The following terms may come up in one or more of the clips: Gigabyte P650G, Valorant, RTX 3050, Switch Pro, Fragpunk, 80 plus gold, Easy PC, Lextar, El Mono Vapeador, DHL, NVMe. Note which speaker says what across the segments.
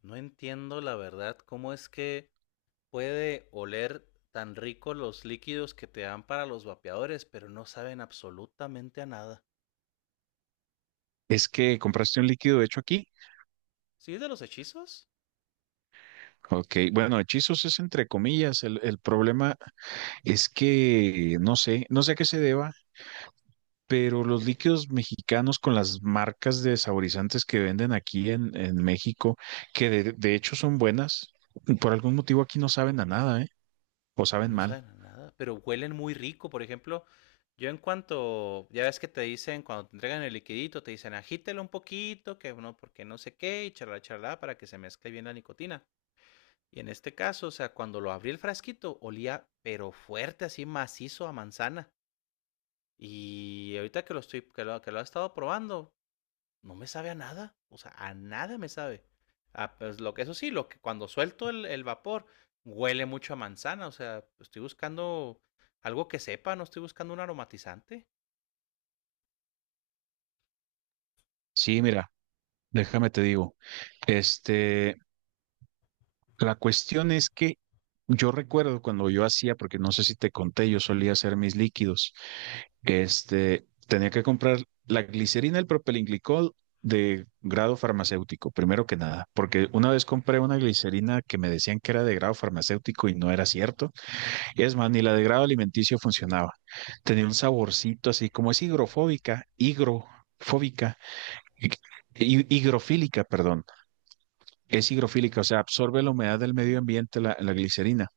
Speaker 1: No entiendo la verdad cómo es que puede oler tan rico los líquidos que te dan para los vapeadores, pero no saben absolutamente a nada.
Speaker 2: Es que compraste un líquido hecho aquí.
Speaker 1: ¿Sí es de los hechizos?
Speaker 2: Ok, bueno, hechizos es entre comillas. El problema es que no sé a qué se deba, pero los líquidos mexicanos con las marcas de saborizantes que venden aquí en México, que de hecho son buenas, por algún motivo aquí no saben a nada, ¿eh? O saben
Speaker 1: No
Speaker 2: mal.
Speaker 1: saben a nada, pero huelen muy rico. Por ejemplo, yo en cuanto, ya ves que te dicen, cuando te entregan el liquidito, te dicen agítelo un poquito, que no, porque no sé qué, y charla, charla, para que se mezcle bien la nicotina. Y en este caso, o sea, cuando lo abrí el frasquito, olía pero fuerte, así macizo a manzana. Y ahorita que lo estoy, que lo he estado probando, no me sabe a nada. O sea, a nada me sabe. Ah, pues lo que eso sí, lo que cuando suelto el vapor, huele mucho a manzana. O sea, estoy buscando algo que sepa, no estoy buscando un aromatizante.
Speaker 2: Sí, mira, déjame te digo. Este, la cuestión es que yo recuerdo cuando yo hacía, porque no sé si te conté, yo solía hacer mis líquidos. Tenía que comprar la glicerina, el propilenglicol de grado farmacéutico, primero que nada, porque una vez compré una glicerina que me decían que era de grado farmacéutico y no era cierto. Es más, ni la de grado alimenticio funcionaba. Tenía un saborcito así, como es higrofóbica, hi- higrofílica, perdón. Es higrofílica, o sea, absorbe la humedad del medio ambiente, la glicerina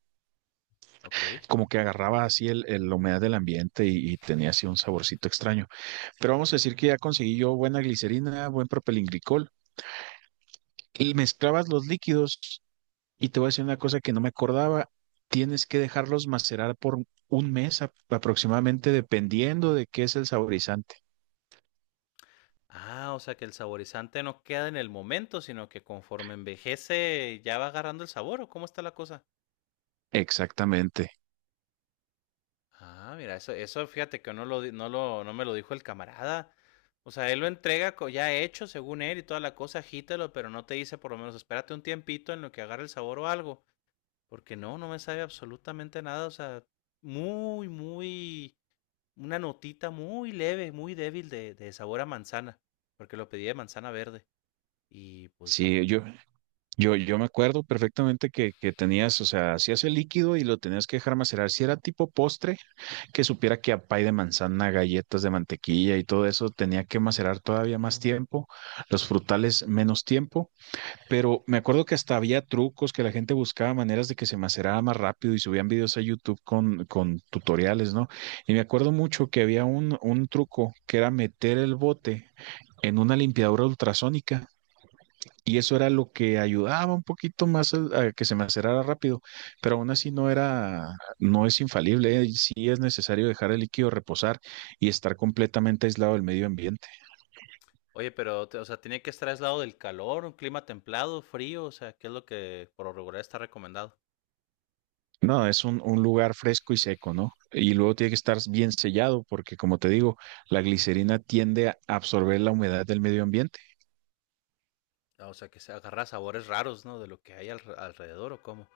Speaker 1: Ok.
Speaker 2: como que agarraba así el, la humedad del ambiente y tenía así un saborcito extraño. Pero vamos a decir que ya conseguí yo buena glicerina, buen propilenglicol y mezclabas los líquidos y te voy a decir una cosa que no me acordaba, tienes que dejarlos macerar por un mes aproximadamente dependiendo de qué es el saborizante.
Speaker 1: Ah, o sea que el saborizante no queda en el momento, sino que conforme envejece ya va agarrando el sabor, ¿o cómo está la cosa?
Speaker 2: Exactamente.
Speaker 1: Ah, mira, eso fíjate que no lo, di- no lo, no me lo dijo el camarada. O sea, él lo entrega ya hecho, según él, y toda la cosa, agítalo, pero no te dice por lo menos, espérate un tiempito en lo que agarre el sabor o algo. Porque no, no me sabe absolutamente nada. O sea, muy, muy, una notita muy leve, muy débil de sabor a manzana. Porque lo pedí de manzana verde. Y pues no.
Speaker 2: Sí, yo me acuerdo perfectamente que tenías, o sea, hacías el líquido y lo tenías que dejar macerar. Si era tipo postre, que supiera que a pay de manzana, galletas de mantequilla y todo eso tenía que macerar todavía más tiempo, los frutales menos tiempo, pero me acuerdo que hasta había trucos que la gente buscaba maneras de que se macerara más rápido y subían videos a YouTube con tutoriales, ¿no? Y me acuerdo mucho que había un truco que era meter el bote en una limpiadora ultrasónica y eso era lo que ayudaba un poquito más a que se me acerara rápido, pero aún así no era, no es infalible, ¿eh? Sí es necesario dejar el líquido reposar y estar completamente aislado del medio ambiente.
Speaker 1: Oye, pero, o sea, tiene que estar aislado del calor, un clima templado, frío, o sea, ¿qué es lo que por lo regular está recomendado?
Speaker 2: No, es un lugar fresco y seco, ¿no? Y luego tiene que estar bien sellado porque, como te digo, la glicerina tiende a absorber la humedad del medio ambiente.
Speaker 1: Ah, o sea, que se agarra sabores raros, ¿no? De lo que hay alrededor o cómo.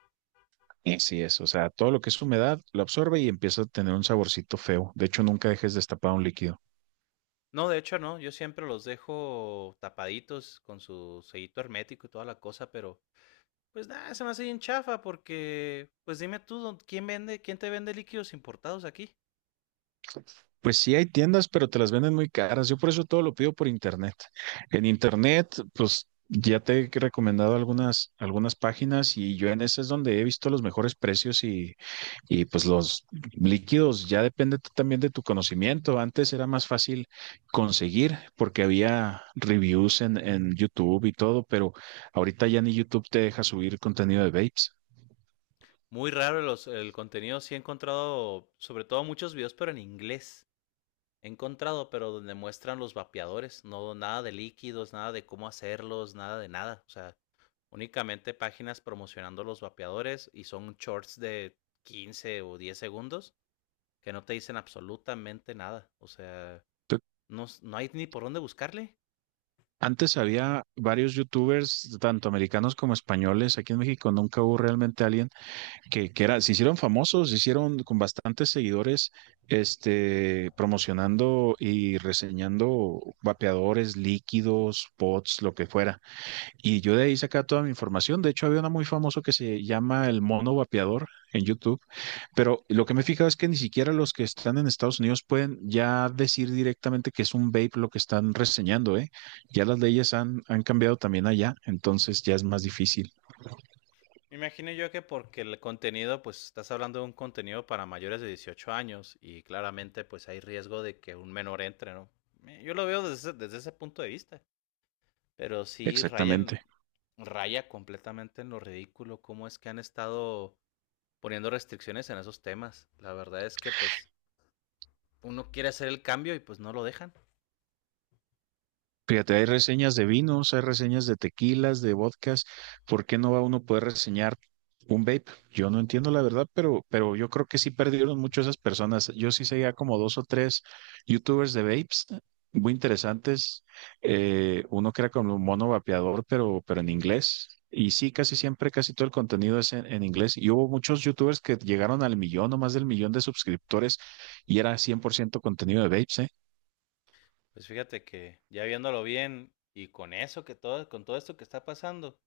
Speaker 2: Así es, o sea, todo lo que es humedad lo absorbe y empieza a tener un saborcito feo. De hecho, nunca dejes destapado un líquido.
Speaker 1: No, de hecho no, yo siempre los dejo tapaditos con su sellito hermético y toda la cosa, pero pues nada, se me hace bien chafa porque, pues dime tú, ¿quién vende, quién te vende líquidos importados aquí?
Speaker 2: Pues sí, hay tiendas, pero te las venden muy caras. Yo por eso todo lo pido por internet. En internet, pues ya te he recomendado algunas páginas y yo en esas es donde he visto los mejores precios y pues los líquidos. Ya depende también de tu conocimiento. Antes era más fácil conseguir porque había reviews en YouTube y todo, pero ahorita ya ni YouTube te deja subir contenido de vapes.
Speaker 1: Muy raro los, el contenido, sí he encontrado sobre todo muchos videos, pero en inglés. He encontrado, pero donde muestran los vapeadores, no nada de líquidos, nada de cómo hacerlos, nada de nada. O sea, únicamente páginas promocionando los vapeadores y son shorts de 15 o 10 segundos que no te dicen absolutamente nada. O sea, no, no hay ni por dónde buscarle.
Speaker 2: Antes había varios youtubers, tanto americanos como españoles. Aquí en México nunca hubo realmente alguien que era, se hicieron famosos, se hicieron con bastantes seguidores, promocionando y reseñando vapeadores, líquidos, pods, lo que fuera. Y yo de ahí saca toda mi información. De hecho, había uno muy famoso que se llama El Mono Vapeador en YouTube. Pero lo que me he fijado es que ni siquiera los que están en Estados Unidos pueden ya decir directamente que es un vape lo que están reseñando, ¿eh? Ya las leyes han, han cambiado también allá, entonces ya es más difícil.
Speaker 1: Me imagino yo que porque el contenido, pues estás hablando de un contenido para mayores de 18 años y claramente pues hay riesgo de que un menor entre, ¿no? Yo lo veo desde, desde ese punto de vista. Pero sí
Speaker 2: Exactamente.
Speaker 1: rayan, raya completamente en lo ridículo cómo es que han estado poniendo restricciones en esos temas. La verdad es que pues uno quiere hacer el cambio y pues no lo dejan.
Speaker 2: Fíjate, hay reseñas de vinos, hay reseñas de tequilas, de vodkas. ¿Por qué no va uno a poder reseñar un vape? Yo no entiendo la verdad, pero yo creo que sí perdieron mucho esas personas. Yo sí seguía como dos o tres youtubers de vapes muy interesantes. Uno que era como un mono vapeador, pero en inglés. Y sí, casi siempre, casi todo el contenido es en inglés. Y hubo muchos youtubers que llegaron al millón o más del millón de suscriptores y era 100% contenido de vapes, ¿eh?
Speaker 1: Pues fíjate que ya viéndolo bien y con eso que todo, con todo esto que está pasando,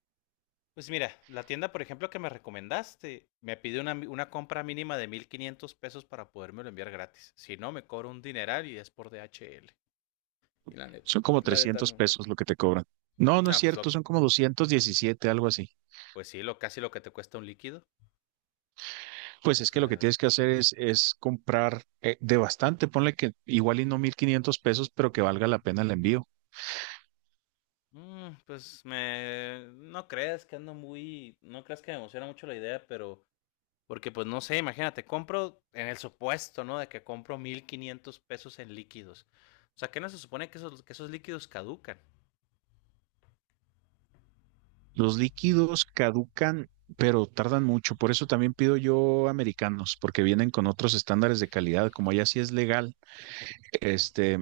Speaker 1: pues mira, la tienda por ejemplo que me recomendaste me pide una compra mínima de 1500 pesos para podérmelo enviar gratis. Si no, me cobro un dineral y es por DHL. Y
Speaker 2: Son como
Speaker 1: la neta
Speaker 2: 300
Speaker 1: no.
Speaker 2: pesos lo que te cobran. No, no es
Speaker 1: No, pues
Speaker 2: cierto,
Speaker 1: lo,
Speaker 2: son como 217, algo así.
Speaker 1: pues sí, lo casi lo que te cuesta un líquido.
Speaker 2: Pues
Speaker 1: O
Speaker 2: es que lo que
Speaker 1: sea,
Speaker 2: tienes que hacer es, comprar de bastante, ponle que igual y no 1,500 pesos, pero que valga la pena el envío.
Speaker 1: pues me... No creas que ando muy... No creas que me emociona mucho la idea, pero... Porque pues no sé, imagínate, compro en el supuesto, ¿no? De que compro 1500 pesos en líquidos. O sea, que no se supone que esos líquidos caducan.
Speaker 2: Los líquidos caducan, pero tardan mucho. Por eso también pido yo americanos, porque vienen con otros estándares de calidad. Como allá sí es legal, este,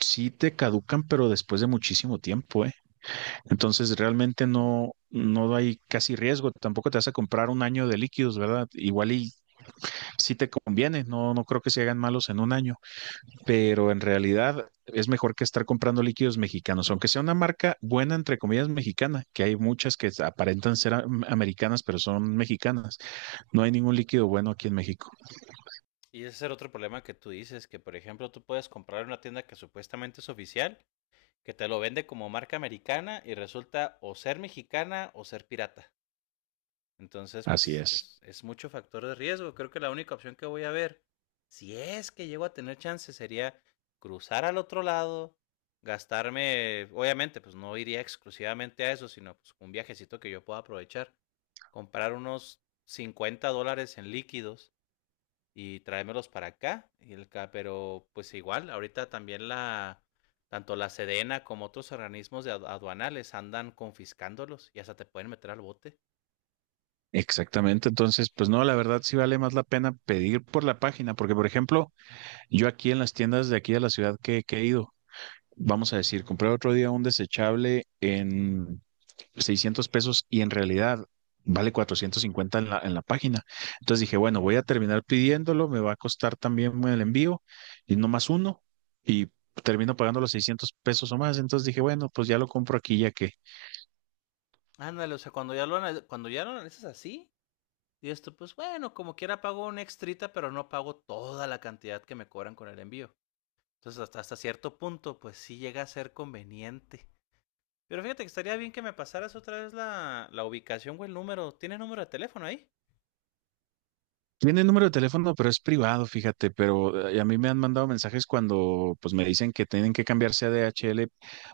Speaker 2: sí te caducan, pero después de muchísimo tiempo, ¿eh? Entonces realmente no, no hay casi riesgo. Tampoco te vas a comprar un año de líquidos, ¿verdad? Igual y sí te conviene. No, no creo que se hagan malos en un año, pero en realidad es mejor que estar comprando líquidos mexicanos, aunque sea una marca buena, entre comillas, mexicana, que hay muchas que aparentan ser americanas, pero son mexicanas. No hay ningún líquido bueno aquí en México.
Speaker 1: Y ese es el otro problema que tú dices, que por ejemplo tú puedes comprar en una tienda que supuestamente es oficial, que te lo vende como marca americana y resulta o ser mexicana o ser pirata. Entonces,
Speaker 2: Así
Speaker 1: pues
Speaker 2: es.
Speaker 1: es mucho factor de riesgo. Creo que la única opción que voy a ver, si es que llego a tener chance, sería cruzar al otro lado, gastarme, obviamente, pues no iría exclusivamente a eso, sino pues un viajecito que yo pueda aprovechar, comprar unos $50 en líquidos y traérmelos para acá, y el, pero pues igual, ahorita también la, tanto la Sedena como otros organismos de aduanales andan confiscándolos y hasta te pueden meter al bote.
Speaker 2: Exactamente, entonces, pues no, la verdad sí vale más la pena pedir por la página, porque por ejemplo, yo aquí en las tiendas de aquí de la ciudad que he ido, vamos a decir, compré otro día un desechable en 600 pesos y en realidad vale 450 en la página. Entonces dije, bueno, voy a terminar pidiéndolo, me va a costar también el envío y no más uno y termino pagando los 600 pesos o más. Entonces dije, bueno, pues ya lo compro aquí ya que
Speaker 1: Ándale, o sea, cuando ya lo, cuando ya lo analizas así, y esto, pues bueno, como quiera pago una extrita, pero no pago toda la cantidad que me cobran con el envío. Entonces, hasta, hasta cierto punto, pues sí llega a ser conveniente. Pero fíjate que estaría bien que me pasaras otra vez la, la ubicación o el número. ¿Tienes número de teléfono ahí?
Speaker 2: tiene el número de teléfono, pero es privado, fíjate, pero a mí me han mandado mensajes cuando pues me dicen que tienen que cambiarse a DHL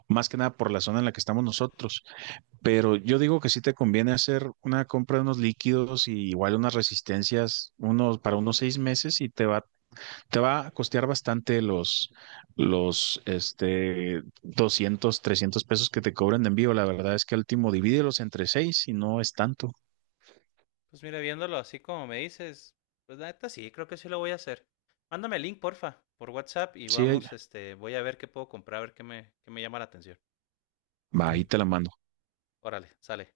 Speaker 2: más que nada por la zona en la que estamos nosotros. Pero yo digo que sí te conviene hacer una compra de unos líquidos y igual unas resistencias unos, para unos 6 meses y te va a costear bastante los, 200 300 pesos que te cobran de envío. La verdad es que al último divídelos entre seis y no es tanto.
Speaker 1: Pues mira, viéndolo así como me dices, pues la neta sí, creo que sí lo voy a hacer. Mándame el link, porfa, por WhatsApp y
Speaker 2: Sí,
Speaker 1: vamos, este, voy a ver qué puedo comprar, a ver qué me llama la atención.
Speaker 2: va, ahí te la mando.
Speaker 1: Órale, sale.